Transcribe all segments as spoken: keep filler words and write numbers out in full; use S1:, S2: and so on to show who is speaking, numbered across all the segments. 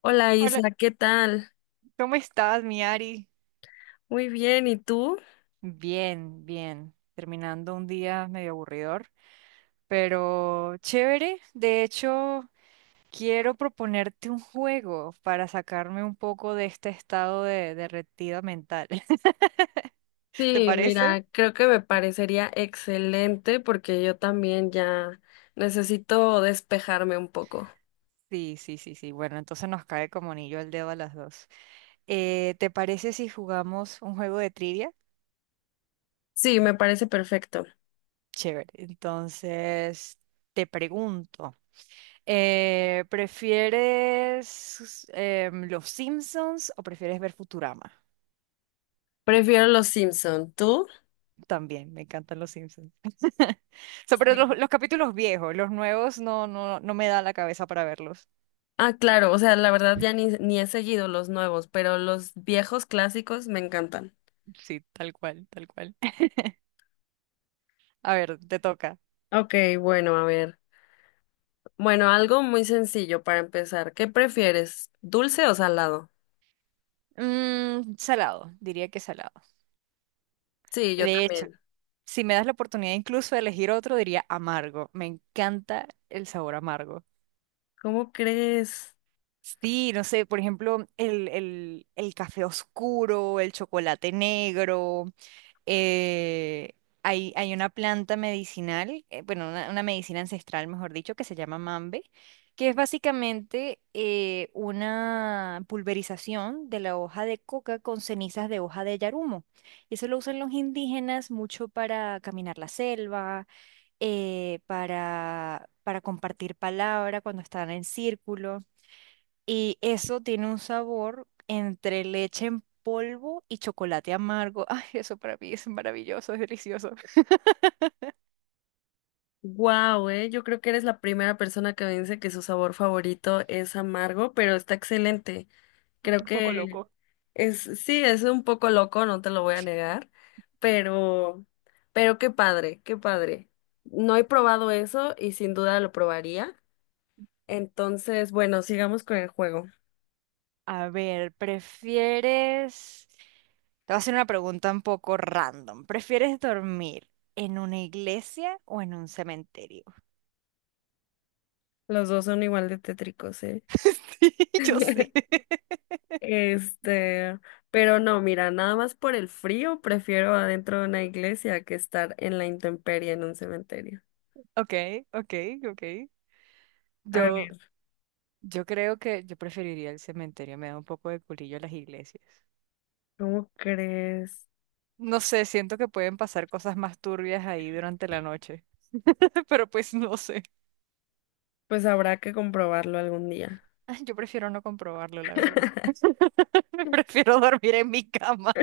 S1: Hola
S2: Hola,
S1: Isa, ¿qué tal?
S2: ¿cómo estás, mi Ari?
S1: Muy bien, ¿y tú?
S2: Bien, bien. Terminando un día medio aburridor, pero chévere. De hecho, quiero proponerte un juego para sacarme un poco de este estado de derretida mental. ¿Te
S1: Sí,
S2: parece?
S1: mira, creo que me parecería excelente porque yo también ya necesito despejarme un poco.
S2: Sí, sí, sí, sí. Bueno, entonces nos cae como anillo al dedo a las dos. Eh, ¿te parece si jugamos un juego de trivia?
S1: Sí, me parece perfecto.
S2: Chévere. Entonces, te pregunto. Eh, ¿prefieres em, Los Simpsons o prefieres ver Futurama?
S1: Prefiero los Simpson, ¿tú?
S2: También, me encantan Los Simpsons. So, pero los,
S1: Sí.
S2: los capítulos viejos, los nuevos no, no, no me da la cabeza para verlos.
S1: Ah, claro, o sea, la verdad ya ni, ni he seguido los nuevos, pero los viejos clásicos me encantan.
S2: Sí, tal cual, tal cual. A ver, te toca.
S1: Ok, bueno, a ver. Bueno, algo muy sencillo para empezar. ¿Qué prefieres? ¿Dulce o salado?
S2: Mm, salado, diría que salado.
S1: Sí, yo
S2: De hecho,
S1: también.
S2: si me das la oportunidad incluso de elegir otro, diría amargo. Me encanta el sabor amargo.
S1: ¿Cómo crees?
S2: Sí, no sé, por ejemplo, el, el- el café oscuro, el chocolate negro, eh, hay, hay una planta medicinal, eh, bueno, una, una medicina ancestral, mejor dicho, que se llama mambe, que es básicamente eh, una pulverización de la hoja de coca con cenizas de hoja de yarumo. Y eso lo usan los indígenas mucho para caminar la selva, eh, para, para compartir palabra cuando están en círculo. Y eso tiene un sabor entre leche en polvo y chocolate amargo. Ay, eso para mí es maravilloso, es delicioso,
S1: Wow, eh, yo creo que eres la primera persona que me dice que su sabor favorito es amargo, pero está excelente. Creo
S2: un poco
S1: que
S2: loco.
S1: es, sí, es un poco loco, no te lo voy a negar, pero, pero qué padre, qué padre. No he probado eso y sin duda lo probaría. Entonces, bueno, sigamos con el juego.
S2: A ver, ¿prefieres... Te voy a hacer una pregunta un poco random. ¿Prefieres dormir en una iglesia o en un cementerio?
S1: Los dos son igual de tétricos, ¿eh?
S2: Yo sé.
S1: Este, pero no, mira, nada más por el frío prefiero adentro de una iglesia que estar en la intemperie en un cementerio.
S2: Ok, ok, ok.
S1: A
S2: Yo,
S1: ver,
S2: yo creo que yo preferiría el cementerio, me da un poco de culillo las iglesias.
S1: ¿cómo crees?
S2: No sé, siento que pueden pasar cosas más turbias ahí durante la noche, pero pues no sé.
S1: Pues habrá que comprobarlo algún día.
S2: Yo prefiero no comprobarlo, la verdad. Prefiero dormir en mi cama.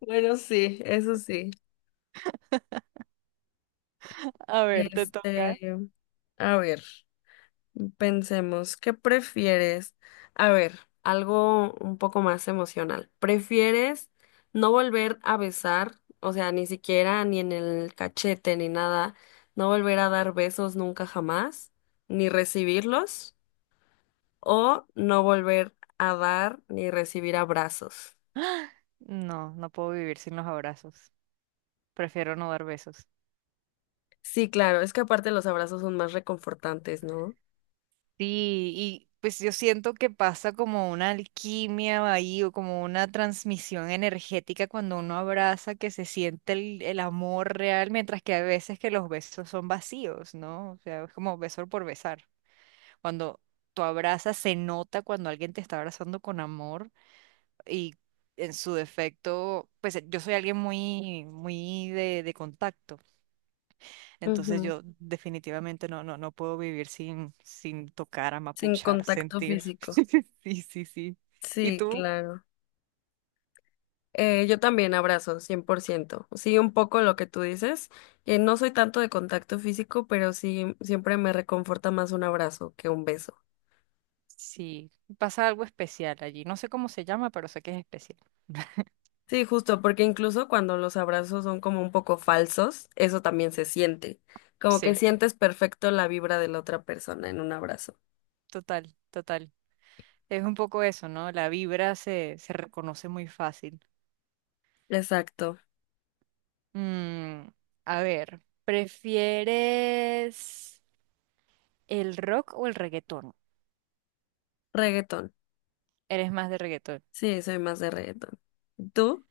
S1: Bueno, sí, eso sí.
S2: A ver, te toca.
S1: Este, a ver. Pensemos, ¿qué prefieres? A ver, algo un poco más emocional. ¿Prefieres no volver a besar, o sea, ni siquiera ni en el cachete ni nada, no volver a dar besos nunca jamás, ni recibirlos, o no volver a dar ni recibir abrazos?
S2: No, no puedo vivir sin los abrazos. Prefiero no dar besos.
S1: Sí, claro, es que aparte los abrazos son más reconfortantes, ¿no?
S2: Sí, y pues yo siento que pasa como una alquimia ahí o como una transmisión energética cuando uno abraza, que se siente el, el amor real, mientras que a veces que los besos son vacíos, ¿no? O sea, es como beso por besar. Cuando tú abrazas, se nota cuando alguien te está abrazando con amor y en su defecto, pues eh, yo soy alguien muy, muy de, de contacto, entonces
S1: Ujú.
S2: yo definitivamente no, no, no puedo vivir sin, sin tocar,
S1: Sin
S2: amapuchar,
S1: contacto
S2: sentir.
S1: físico.
S2: Sí, sí, sí. ¿Y
S1: Sí,
S2: tú?
S1: claro. Eh, yo también abrazo, cien por ciento. Sí, un poco lo que tú dices, que no soy tanto de contacto físico, pero sí, siempre me reconforta más un abrazo que un beso.
S2: Sí, pasa algo especial allí. No sé cómo se llama, pero sé que es especial.
S1: Sí, justo, porque incluso cuando los abrazos son como un poco falsos, eso también se siente, como que
S2: Sí,
S1: sientes perfecto la vibra de la otra persona en un abrazo.
S2: total, total. Es un poco eso, ¿no? La vibra se, se reconoce muy fácil.
S1: Exacto.
S2: Mm, a ver, ¿prefieres el rock o el reggaetón?
S1: Reggaetón.
S2: ¿Eres más de reggaetón?
S1: Sí, soy más de reggaetón. ¿Tú?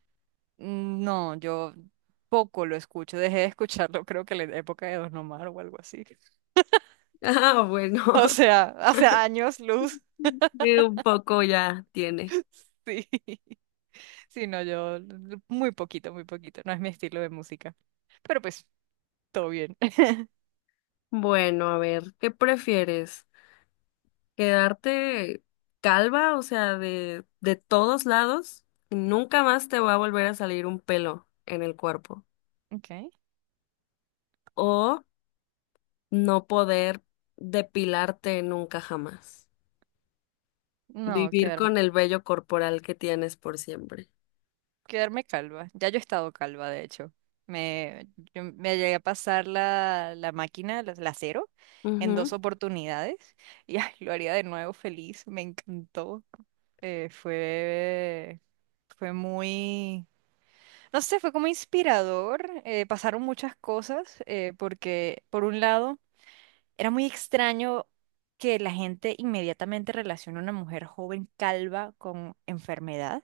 S2: Mm, No, yo poco lo escucho. Dejé de escucharlo, creo que en la época de Don Omar o algo así.
S1: Ah, bueno,
S2: O sea, hace años luz,
S1: sí, un poco ya tiene.
S2: sí. Sí, no, yo l- muy poquito, muy poquito. No es mi estilo de música. Pero pues, todo bien.
S1: Bueno, a ver, ¿qué prefieres? Quedarte calva, o sea, de, de todos lados, y nunca más te va a volver a salir un pelo en el cuerpo.
S2: Ok.
S1: O no poder depilarte nunca jamás.
S2: No,
S1: Vivir
S2: quedarme.
S1: con el vello corporal que tienes por siempre.
S2: Quedarme calva. Ya yo he estado calva, de hecho. Me, yo me llegué a pasar la, la máquina, la, la cero, en dos
S1: Ujú.
S2: oportunidades. Y ay, lo haría de nuevo feliz. Me encantó. Eh, fue, fue muy, no sé, fue como inspirador. Eh, pasaron muchas cosas eh, porque, por un lado, era muy extraño que la gente inmediatamente relacione a una mujer joven calva con enfermedad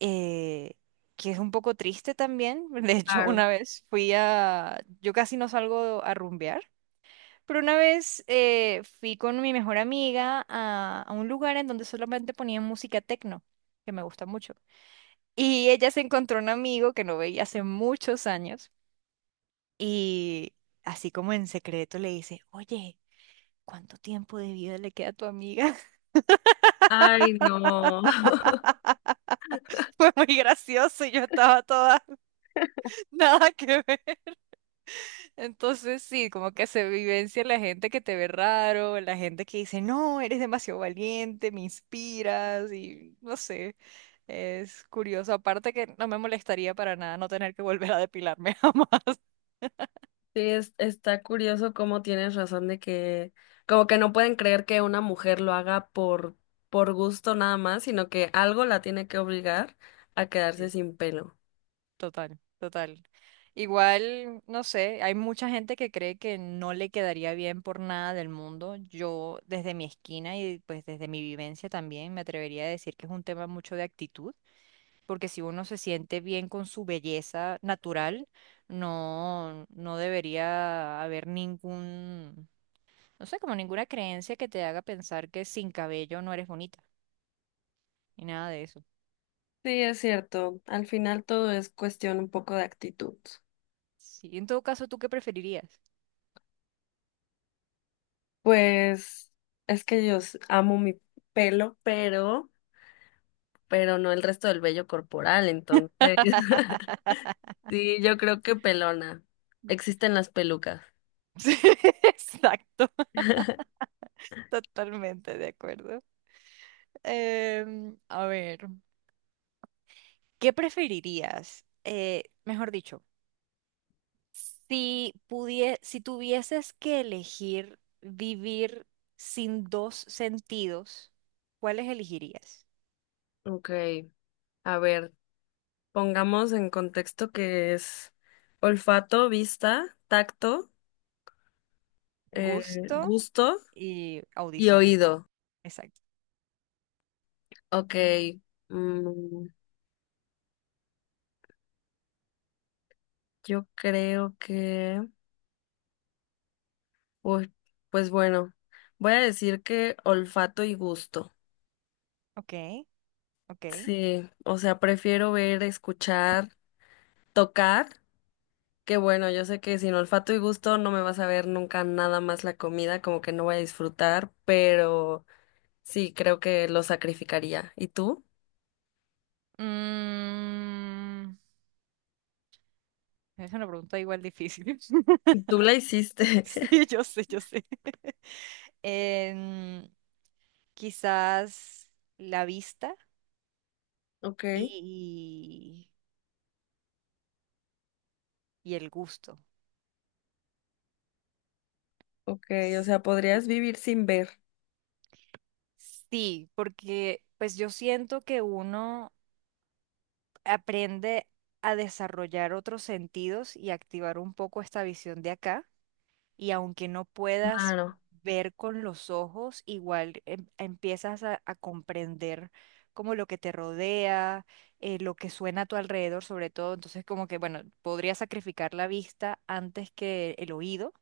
S2: eh, que es un poco triste también. De hecho,
S1: Claro.
S2: una vez fui a, yo casi no salgo a rumbear, pero una vez eh, fui con mi mejor amiga a, a, un lugar en donde solamente ponían música techno, que me gusta mucho. Y ella se encontró un amigo que no veía hace muchos años y así como en secreto le dice, oye. ¿Cuánto tiempo de vida le queda a tu amiga?
S1: Ay, no.
S2: Fue muy gracioso y yo estaba toda, nada que ver. Entonces sí, como que se vivencia la gente que te ve raro, la gente que dice, no, eres demasiado valiente, me inspiras y no sé, es curioso. Aparte que no me molestaría para nada no tener que volver a depilarme jamás.
S1: Sí, es- está curioso cómo tienes razón de que, como que no pueden creer que una mujer lo haga por, por gusto nada más, sino que algo la tiene que obligar a quedarse
S2: Sí,
S1: sin pelo.
S2: total, total. Igual, no sé, hay mucha gente que cree que no le quedaría bien por nada del mundo. Yo desde mi esquina y pues desde mi vivencia también me atrevería a decir que es un tema mucho de actitud porque si uno se siente bien con su belleza natural, no, no debería haber ningún, no sé, como ninguna creencia que te haga pensar que sin cabello no eres bonita, ni nada de eso.
S1: Sí, es cierto. Al final todo es cuestión un poco de actitud.
S2: Sí, en todo caso, ¿tú qué preferirías?
S1: Pues es que yo s- amo mi pelo, pero, pero no el resto del vello corporal, entonces. Sí, yo creo que pelona. Existen las pelucas.
S2: Sí, Exacto, totalmente de acuerdo. Em, a ver, ¿qué preferirías? Eh, mejor dicho, Si pudie- si tuvieses que elegir vivir sin dos sentidos, ¿cuáles elegirías?
S1: Ok, a ver. Pongamos en contexto que es olfato, vista, tacto, eh,
S2: Gusto
S1: gusto
S2: y
S1: y
S2: audición.
S1: oído.
S2: Exacto.
S1: Ok, mm, yo creo que... Uy, pues bueno, voy a decir que olfato y gusto.
S2: Ok, ok.
S1: Sí, o sea, prefiero ver, escuchar, tocar, que bueno, yo sé que sin olfato y gusto no me vas a ver nunca nada más la comida, como que no voy a disfrutar, pero sí, creo que lo sacrificaría. ¿Y tú?
S2: Mm, es una pregunta igual difícil.
S1: Tú la hiciste.
S2: Sí, yo sé, yo sé. Em, Quizás la vista
S1: Ok,
S2: y, y el gusto.
S1: ok, o sea, podrías vivir sin ver.
S2: Sí, porque pues yo siento que uno aprende a desarrollar otros sentidos y activar un poco esta visión de acá y aunque no puedas
S1: Claro.
S2: ver con los ojos, igual em- empiezas a, a comprender como lo que te rodea, eh, lo que suena a tu alrededor, sobre todo. Entonces, como que, bueno, podría sacrificar la vista antes que el oído,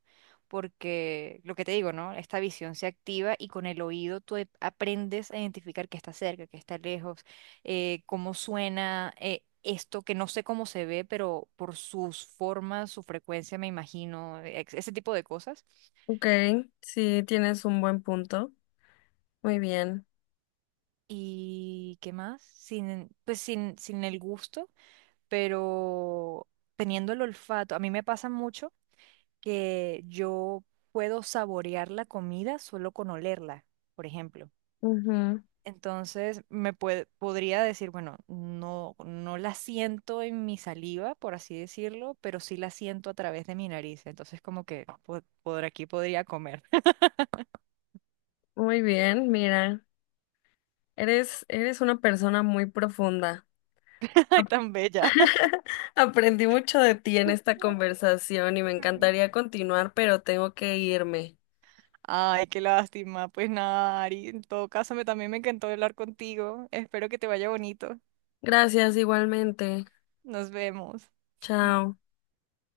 S2: porque lo que te digo, ¿no? Esta visión se activa y con el oído tú e- aprendes a identificar que está cerca, que está lejos eh, cómo suena eh, esto, que no sé cómo se ve, pero por sus formas, su frecuencia, me imagino, ex- ese tipo de cosas.
S1: Ok, sí, tienes un buen punto. Muy bien.
S2: ¿Y qué más? Sin, pues sin, sin el gusto, pero teniendo el olfato. A mí me pasa mucho que yo puedo saborear la comida solo con olerla, por ejemplo.
S1: Ujú.
S2: Entonces me puede- podría decir, bueno, no, no la siento en mi saliva, por así decirlo, pero sí la siento a través de mi nariz. Entonces como que po- por aquí podría comer.
S1: Muy bien, mira, eres, eres una persona muy profunda.
S2: Ay,
S1: Ap-
S2: tan bella.
S1: Aprendí mucho de ti en esta conversación y me encantaría continuar, pero tengo que irme.
S2: Ay, qué lástima. Pues nada, Ari, en todo caso me, también me encantó hablar contigo. Espero que te vaya bonito.
S1: Gracias igualmente.
S2: Nos vemos.
S1: Chao.